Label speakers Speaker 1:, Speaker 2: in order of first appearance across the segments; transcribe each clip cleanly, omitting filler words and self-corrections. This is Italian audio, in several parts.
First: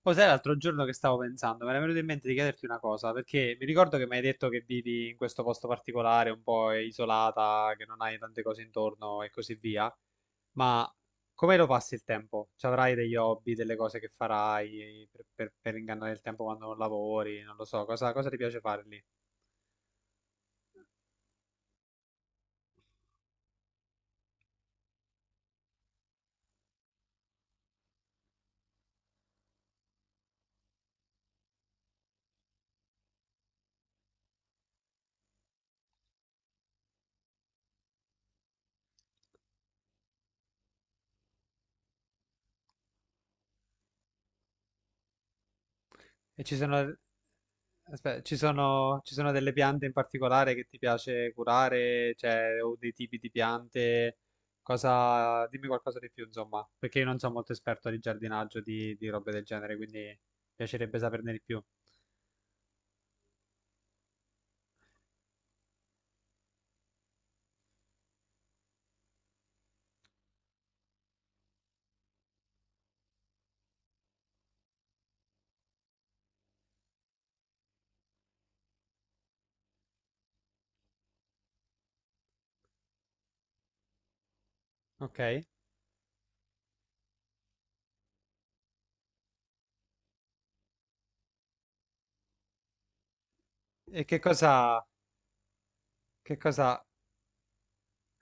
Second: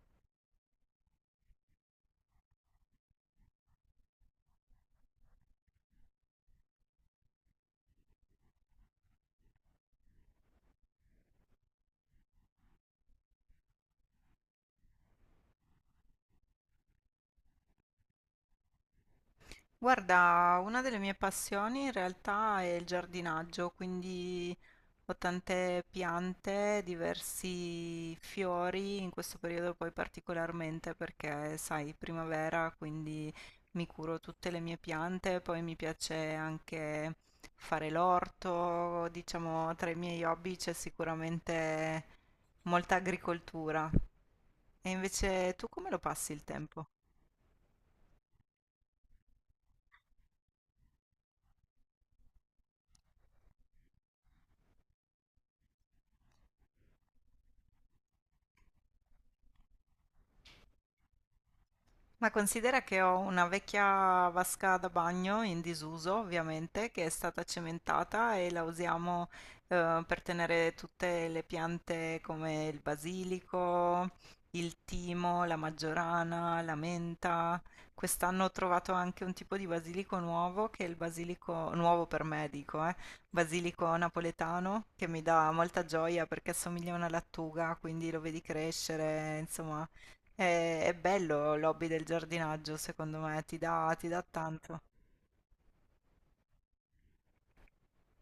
Speaker 1: Poi sai, l'altro giorno che stavo pensando, mi era venuto in mente di chiederti una cosa, perché mi ricordo che mi hai detto che vivi in questo posto particolare, un po' isolata, che non hai tante cose intorno e così via, ma come lo passi il tempo? Ci avrai degli hobby, delle cose che farai per ingannare il tempo quando non lavori, non lo so, cosa ti piace fare lì?
Speaker 2: Guarda, una delle mie passioni in realtà è il giardinaggio, quindi ho tante piante, diversi fiori, in questo periodo poi particolarmente perché, sai, primavera, quindi mi curo tutte le mie piante, poi mi piace anche fare l'orto, diciamo, tra i miei hobby c'è sicuramente molta agricoltura. E invece tu come lo passi
Speaker 1: E
Speaker 2: il
Speaker 1: ci sono,
Speaker 2: tempo?
Speaker 1: aspetta, ci sono delle piante in particolare che ti piace curare, cioè, o dei tipi di piante, cosa, dimmi qualcosa di più, insomma, perché io non sono molto esperto di giardinaggio, di robe del genere, quindi mi piacerebbe saperne di più.
Speaker 2: Ma considera che ho una vecchia vasca da bagno in disuso, ovviamente, che è stata cementata e la usiamo per tenere tutte le piante come il basilico, il timo, la maggiorana, la menta. Quest'anno ho trovato anche un tipo di basilico nuovo, che è il basilico nuovo per me, dico, basilico napoletano, che
Speaker 1: Ok?
Speaker 2: mi
Speaker 1: E
Speaker 2: dà molta gioia perché assomiglia a una lattuga, quindi lo vedi crescere, insomma. È bello l'hobby del giardinaggio, secondo me, ti
Speaker 1: che
Speaker 2: dà tanto.
Speaker 1: cosa, che cosa,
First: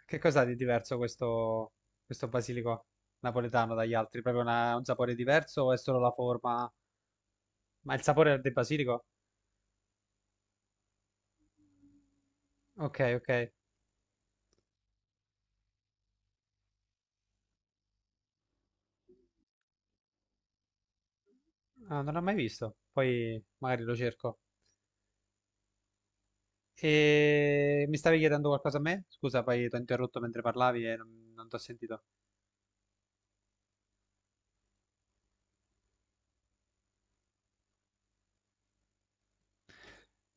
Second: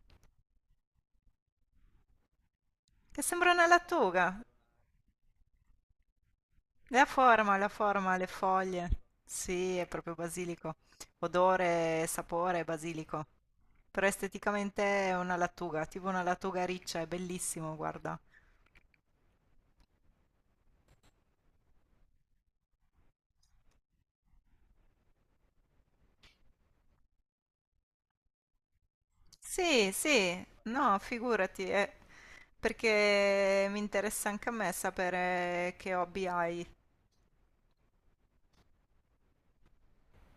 Speaker 1: che cosa ha di diverso questo basilico
Speaker 2: Che sembra una
Speaker 1: napoletano dagli altri?
Speaker 2: lattuga.
Speaker 1: Proprio un sapore diverso o è solo la forma?
Speaker 2: La
Speaker 1: Ma il
Speaker 2: forma, le
Speaker 1: sapore del
Speaker 2: foglie.
Speaker 1: basilico?
Speaker 2: Sì, è proprio basilico. Odore, sapore,
Speaker 1: Ok,
Speaker 2: basilico.
Speaker 1: ok.
Speaker 2: Però esteticamente è una lattuga, tipo una lattuga riccia, è bellissimo, guarda.
Speaker 1: Ah, non l'ho mai visto, poi magari lo cerco. E mi stavi chiedendo qualcosa a me? Scusa, poi ti ho
Speaker 2: Sì,
Speaker 1: interrotto mentre
Speaker 2: sì,
Speaker 1: parlavi
Speaker 2: no,
Speaker 1: e non ti ho
Speaker 2: figurati,
Speaker 1: sentito.
Speaker 2: perché mi interessa anche a me sapere che hobby hai,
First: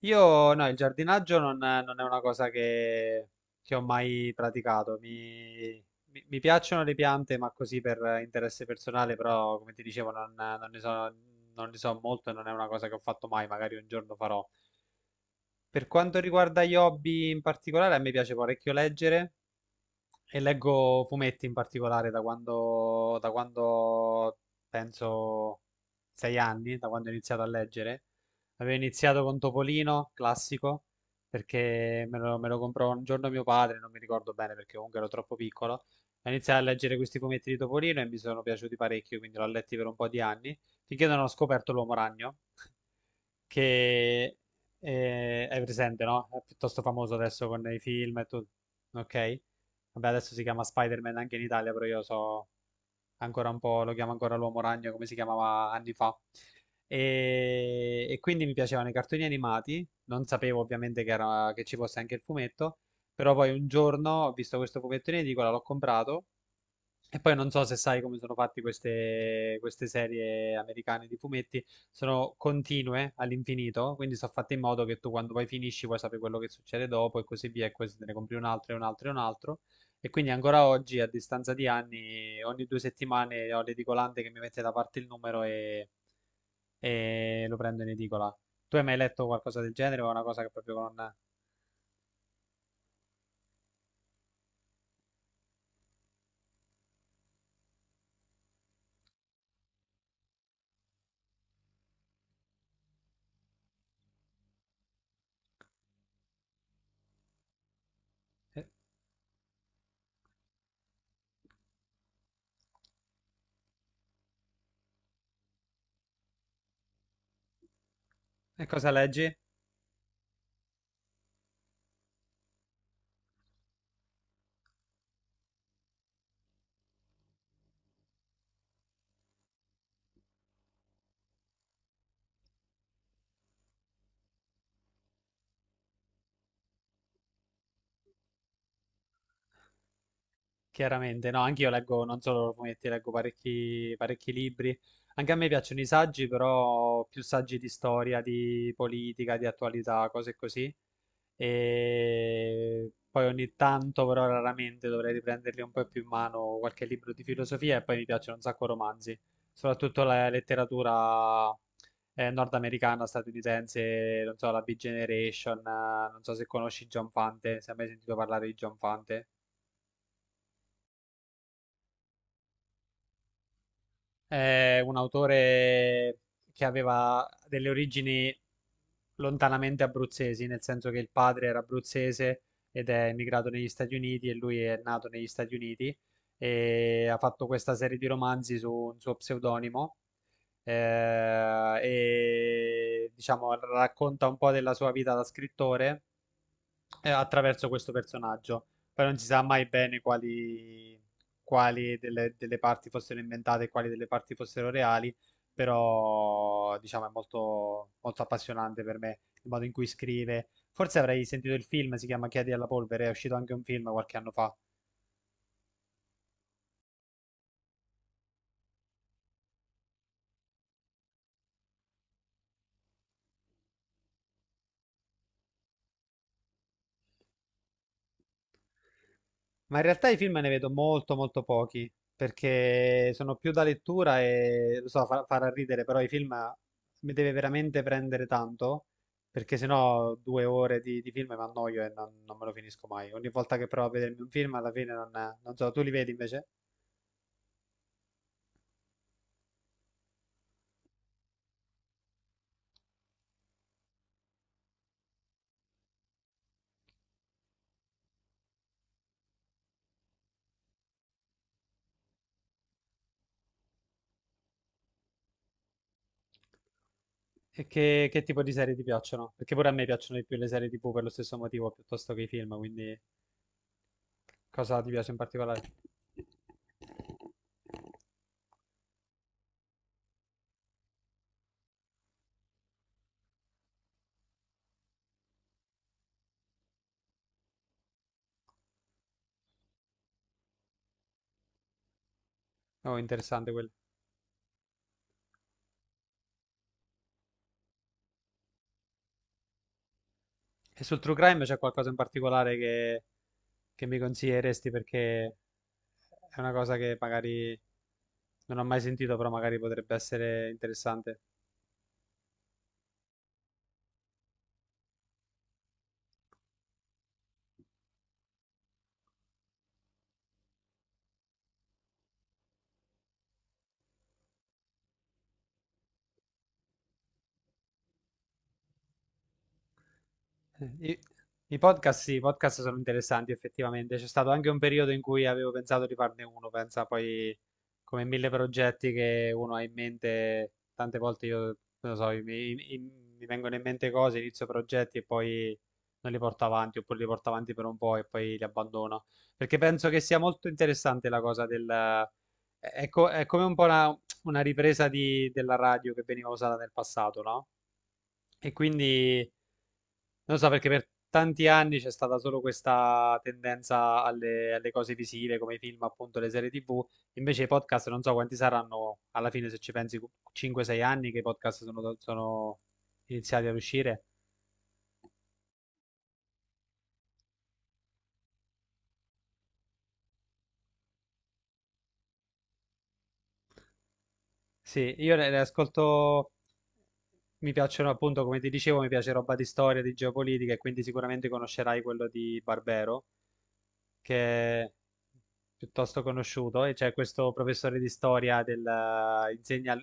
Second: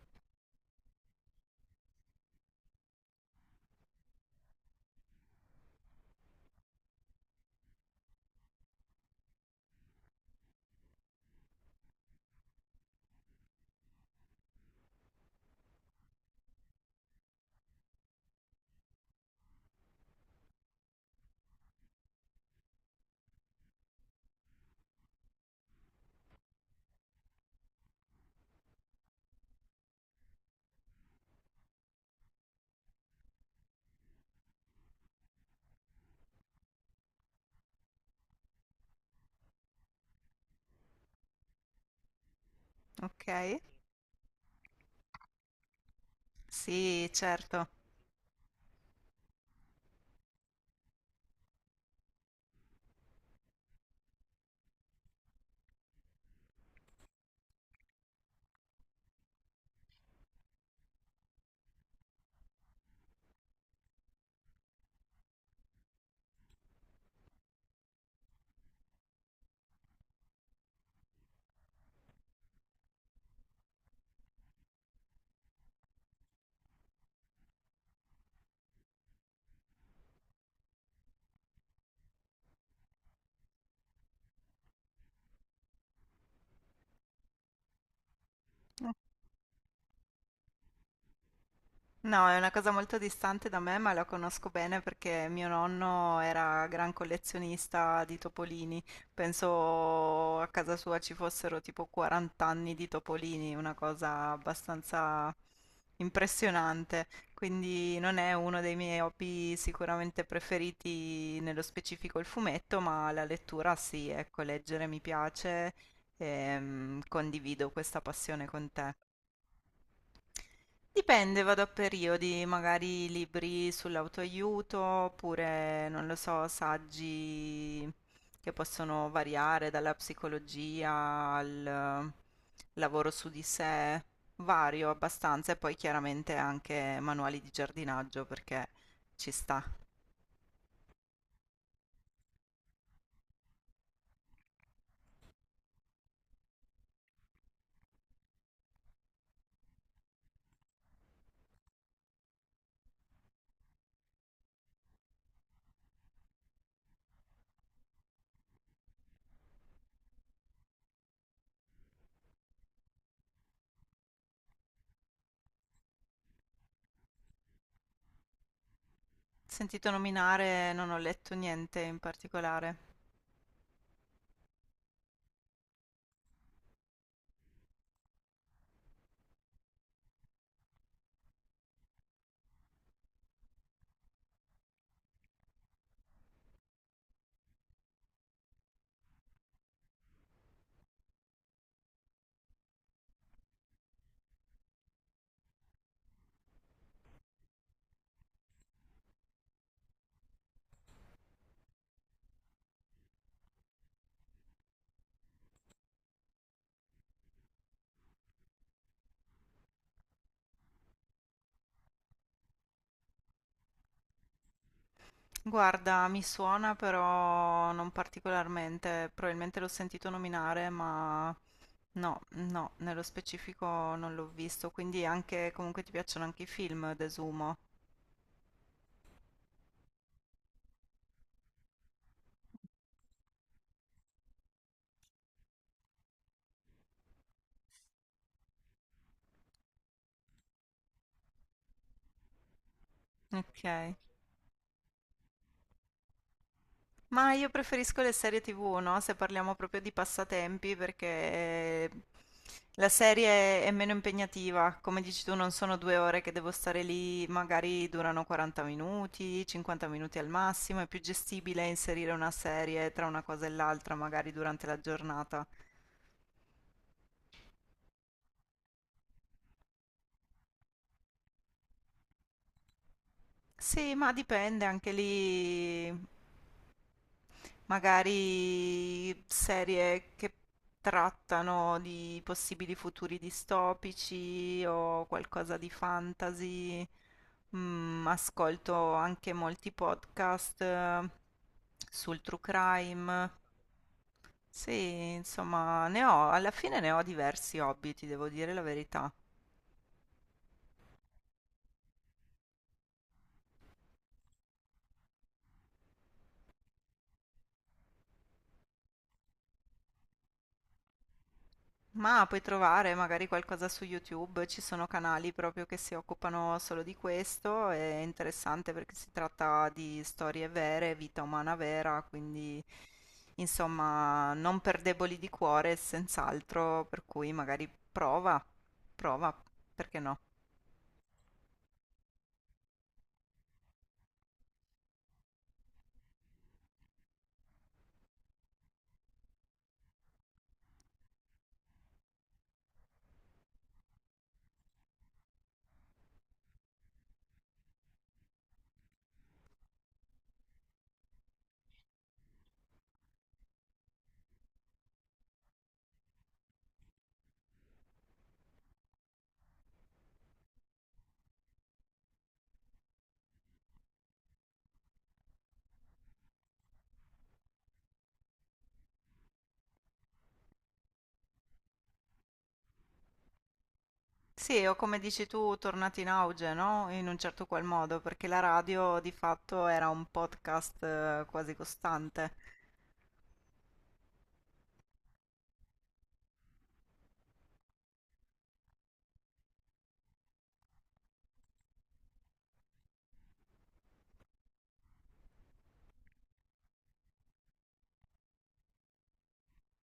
Speaker 1: Io, no, il giardinaggio non è una cosa che ho mai praticato. Mi piacciono le piante, ma così per interesse personale, però come ti dicevo non ne so, non ne so molto e non è una cosa che ho fatto mai, magari un giorno farò. Per quanto riguarda gli hobby in particolare, a me piace parecchio leggere. E leggo fumetti in particolare da quando penso sei anni, da quando ho iniziato a leggere. Avevo iniziato con Topolino, classico, perché me lo comprò un giorno mio padre, non mi ricordo bene perché comunque ero troppo piccolo. Ho iniziato a leggere questi fumetti di Topolino e mi sono piaciuti parecchio, quindi l'ho letti per un po' di anni, finché non ho scoperto l'Uomo Ragno,
Speaker 2: ok?
Speaker 1: che è presente, no? È piuttosto
Speaker 2: Sì,
Speaker 1: famoso adesso con
Speaker 2: certo.
Speaker 1: i film e tutto. Ok? Vabbè, adesso si chiama Spider-Man anche in Italia, però io so ancora un po', lo chiamo ancora l'Uomo Ragno come si chiamava anni fa. E quindi mi piacevano i cartoni animati, non sapevo ovviamente che ci fosse anche il fumetto, però poi un giorno ho visto questo fumetto in edicola, l'ho comprato e poi non so se sai come sono fatte queste serie americane di fumetti, sono continue all'infinito, quindi sono fatte in modo che tu quando poi finisci puoi sapere quello che succede dopo e così via, e questo te ne compri un altro e un altro e un altro. E quindi ancora oggi, a distanza di anni, ogni due settimane ho l'edicolante che mi mette da parte il numero e lo prendo in edicola. Tu hai mai letto qualcosa del genere o è una cosa che proprio non...
Speaker 2: No, è una cosa molto distante da me, ma la conosco bene perché mio nonno era gran collezionista di topolini. Penso a casa sua ci fossero tipo 40 anni di topolini, una cosa abbastanza impressionante. Quindi non è uno
Speaker 1: E
Speaker 2: dei miei hobby sicuramente preferiti, nello specifico il fumetto, ma la lettura sì, ecco, leggere mi piace e condivido questa passione
Speaker 1: e
Speaker 2: con
Speaker 1: cosa
Speaker 2: te.
Speaker 1: leggi?
Speaker 2: Dipende, vado a periodi, magari libri sull'autoaiuto, oppure, non lo so, saggi che possono variare dalla psicologia al lavoro su di sé, vario abbastanza, e poi chiaramente anche manuali di giardinaggio perché ci sta.
Speaker 1: Chiaramente, no, anche io leggo, non solo fumetti, leggo parecchi libri. Anche a me piacciono i saggi, però più saggi di storia, di politica, di attualità, cose così. E poi ogni tanto, però raramente, dovrei riprenderli un po' più in mano qualche libro di filosofia e poi mi piacciono un sacco romanzi, soprattutto la letteratura nordamericana, statunitense, non so, la Big Generation, non so se conosci John Fante, se hai mai sentito parlare di John Fante.
Speaker 2: Sentito nominare, non ho letto niente in particolare.
Speaker 1: È un autore che aveva delle origini lontanamente abruzzesi, nel senso che il padre era abruzzese ed è emigrato negli Stati Uniti e lui è nato negli Stati Uniti e ha fatto questa serie di romanzi su un suo pseudonimo, e diciamo racconta un po' della sua vita da scrittore attraverso questo personaggio. Però non si sa mai bene quali delle parti fossero inventate e quali delle parti fossero reali. Però, diciamo, è molto appassionante per me il modo in cui scrive. Forse avrei sentito il film, si chiama Chiedi alla polvere, è uscito anche un film qualche anno fa.
Speaker 2: Guarda, mi suona però non particolarmente, probabilmente l'ho sentito nominare, ma no, no, nello specifico non l'ho visto, quindi anche comunque ti piacciono anche i film, desumo.
Speaker 1: Ma in realtà i film ne vedo molto molto pochi, perché sono più da lettura e lo so, farà ridere, però i film mi deve veramente prendere tanto, perché sennò due ore di film mi annoio e non me lo finisco mai. Ogni volta
Speaker 2: Ok.
Speaker 1: che provo a vedermi un film, alla fine non, non so, tu li vedi invece?
Speaker 2: Ma io preferisco le serie TV, no? Se parliamo proprio di passatempi, perché la serie è meno impegnativa. Come dici tu, non sono 2 ore che devo stare lì, magari durano 40 minuti, 50 minuti al massimo. È più gestibile inserire una serie tra una cosa e l'altra, magari durante la giornata.
Speaker 1: E che tipo di serie ti piacciono? Perché pure a me piacciono di più le serie TV per lo stesso motivo, piuttosto che i film, quindi
Speaker 2: Sì, ma dipende
Speaker 1: cosa ti
Speaker 2: anche
Speaker 1: piace in particolare?
Speaker 2: lì. Magari serie che trattano di possibili futuri distopici o qualcosa di fantasy. Ascolto anche molti podcast sul true
Speaker 1: Oh,
Speaker 2: crime.
Speaker 1: interessante quello.
Speaker 2: Sì, insomma, ne ho, alla fine ne ho diversi hobby, ti devo dire la verità.
Speaker 1: E sul True Crime c'è qualcosa in particolare che mi consiglieresti perché è una cosa che magari non ho mai sentito, però magari potrebbe essere interessante.
Speaker 2: Ma puoi trovare magari qualcosa su YouTube, ci sono canali proprio che si occupano solo di questo, è interessante perché si tratta di storie vere, vita umana vera, quindi insomma non per deboli di cuore, senz'altro, per cui magari prova, prova, perché no?
Speaker 1: I, i podcast sono interessanti effettivamente. C'è stato anche un periodo in cui avevo pensato di farne uno, pensa poi come mille progetti che uno ha in mente, tante volte io, non lo so, mi vengono in mente cose, inizio progetti e poi non li porto avanti, oppure li porto avanti per un po' e poi li abbandono. Perché penso che sia molto interessante la cosa del... È, è come un po' una ripresa della radio che veniva usata nel passato, no? E quindi... Non so perché per tanti anni c'è stata solo questa tendenza alle cose visive come i film, appunto le serie TV. Invece i podcast non so quanti saranno alla fine, se ci pensi, 5-6 anni che i podcast sono iniziati ad uscire.
Speaker 2: Sì, o come dici tu, tornati in auge, no? In un certo qual modo, perché la radio di fatto era un podcast quasi costante.
Speaker 1: Sì, io ne ascolto, mi piacciono appunto, come ti dicevo, mi piace roba di storia, di geopolitica e quindi sicuramente conoscerai quello di Barbero, che è piuttosto conosciuto, e c'è questo professore di storia del, insegna,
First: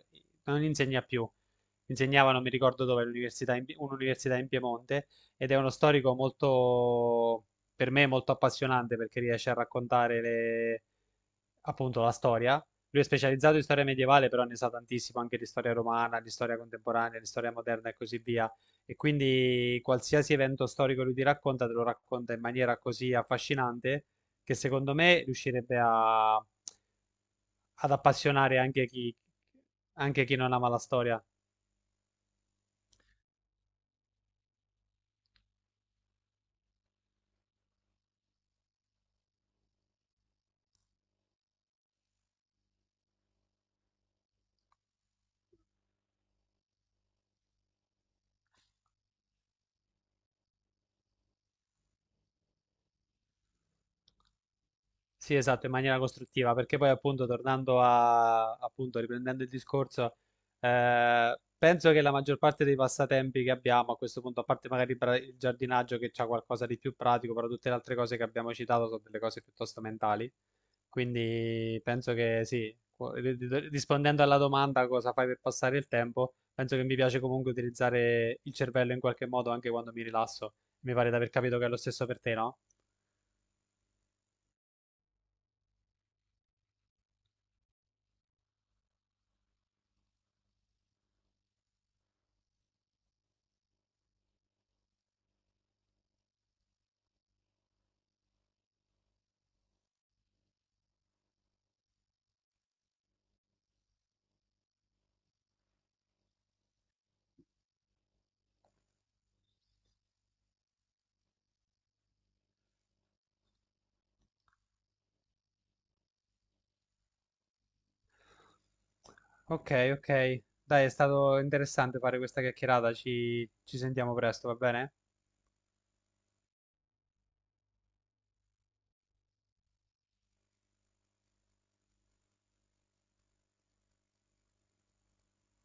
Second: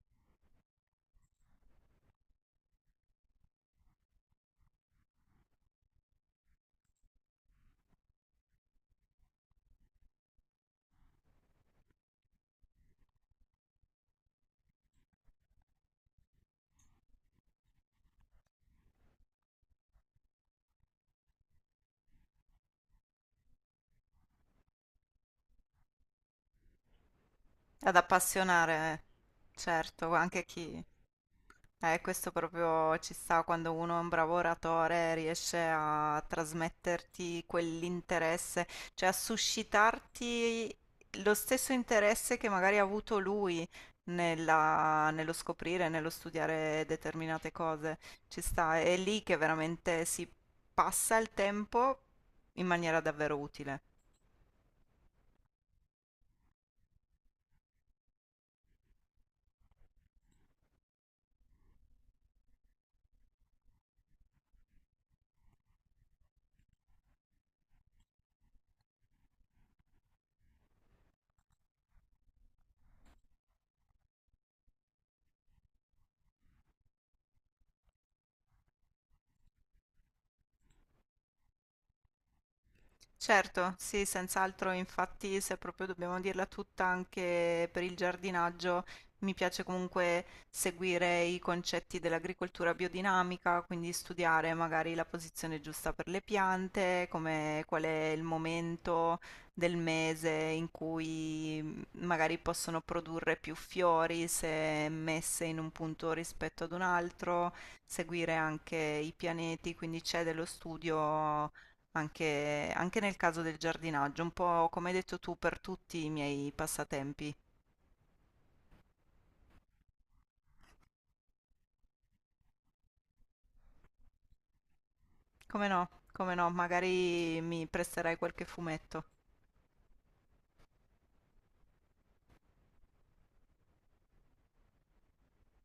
Speaker 1: non insegna più, insegnava, non mi ricordo dove, all'università un'università in Piemonte, ed è uno storico per me, molto appassionante perché riesce a raccontare appunto la storia. Lui è specializzato in storia medievale, però ne sa tantissimo anche di storia romana, di storia contemporanea, di storia moderna e così via. E quindi qualsiasi evento storico lui ti racconta, te lo racconta in maniera così affascinante che secondo me riuscirebbe ad
Speaker 2: Ad
Speaker 1: appassionare
Speaker 2: appassionare, certo,
Speaker 1: anche chi
Speaker 2: anche
Speaker 1: non ama la
Speaker 2: chi...
Speaker 1: storia.
Speaker 2: Questo proprio ci sta quando uno è un bravo oratore, riesce a trasmetterti quell'interesse, cioè a suscitarti lo stesso interesse che magari ha avuto lui nello scoprire, nello studiare determinate cose. Ci sta, è lì che veramente si passa il tempo in maniera davvero utile.
Speaker 1: Sì, esatto, in maniera costruttiva, perché poi appunto tornando a, appunto riprendendo il discorso, penso che la maggior parte dei passatempi che abbiamo a questo punto, a parte magari il giardinaggio che c'ha qualcosa di più pratico, però tutte le altre cose che abbiamo citato sono delle cose piuttosto mentali, quindi penso che sì, rispondendo alla domanda cosa fai per passare il tempo, penso che mi piace comunque utilizzare il cervello in qualche modo anche quando mi rilasso, mi pare di aver capito che è lo stesso per te, no?
Speaker 2: Certo, sì, senz'altro, infatti se proprio dobbiamo dirla tutta anche per il giardinaggio, mi piace comunque seguire i concetti dell'agricoltura biodinamica, quindi studiare magari la posizione giusta per le piante, come, qual è il momento del mese in cui magari possono produrre più fiori se messe in un punto rispetto ad un altro, seguire anche i pianeti, quindi c'è dello studio anche nel caso del giardinaggio, un po' come hai detto tu per tutti i miei passatempi.
Speaker 1: Ok, ok. Dai, è stato interessante fare questa chiacchierata. Ci sentiamo presto, va bene?
Speaker 2: Come no, come no, magari mi presterai qualche fumetto.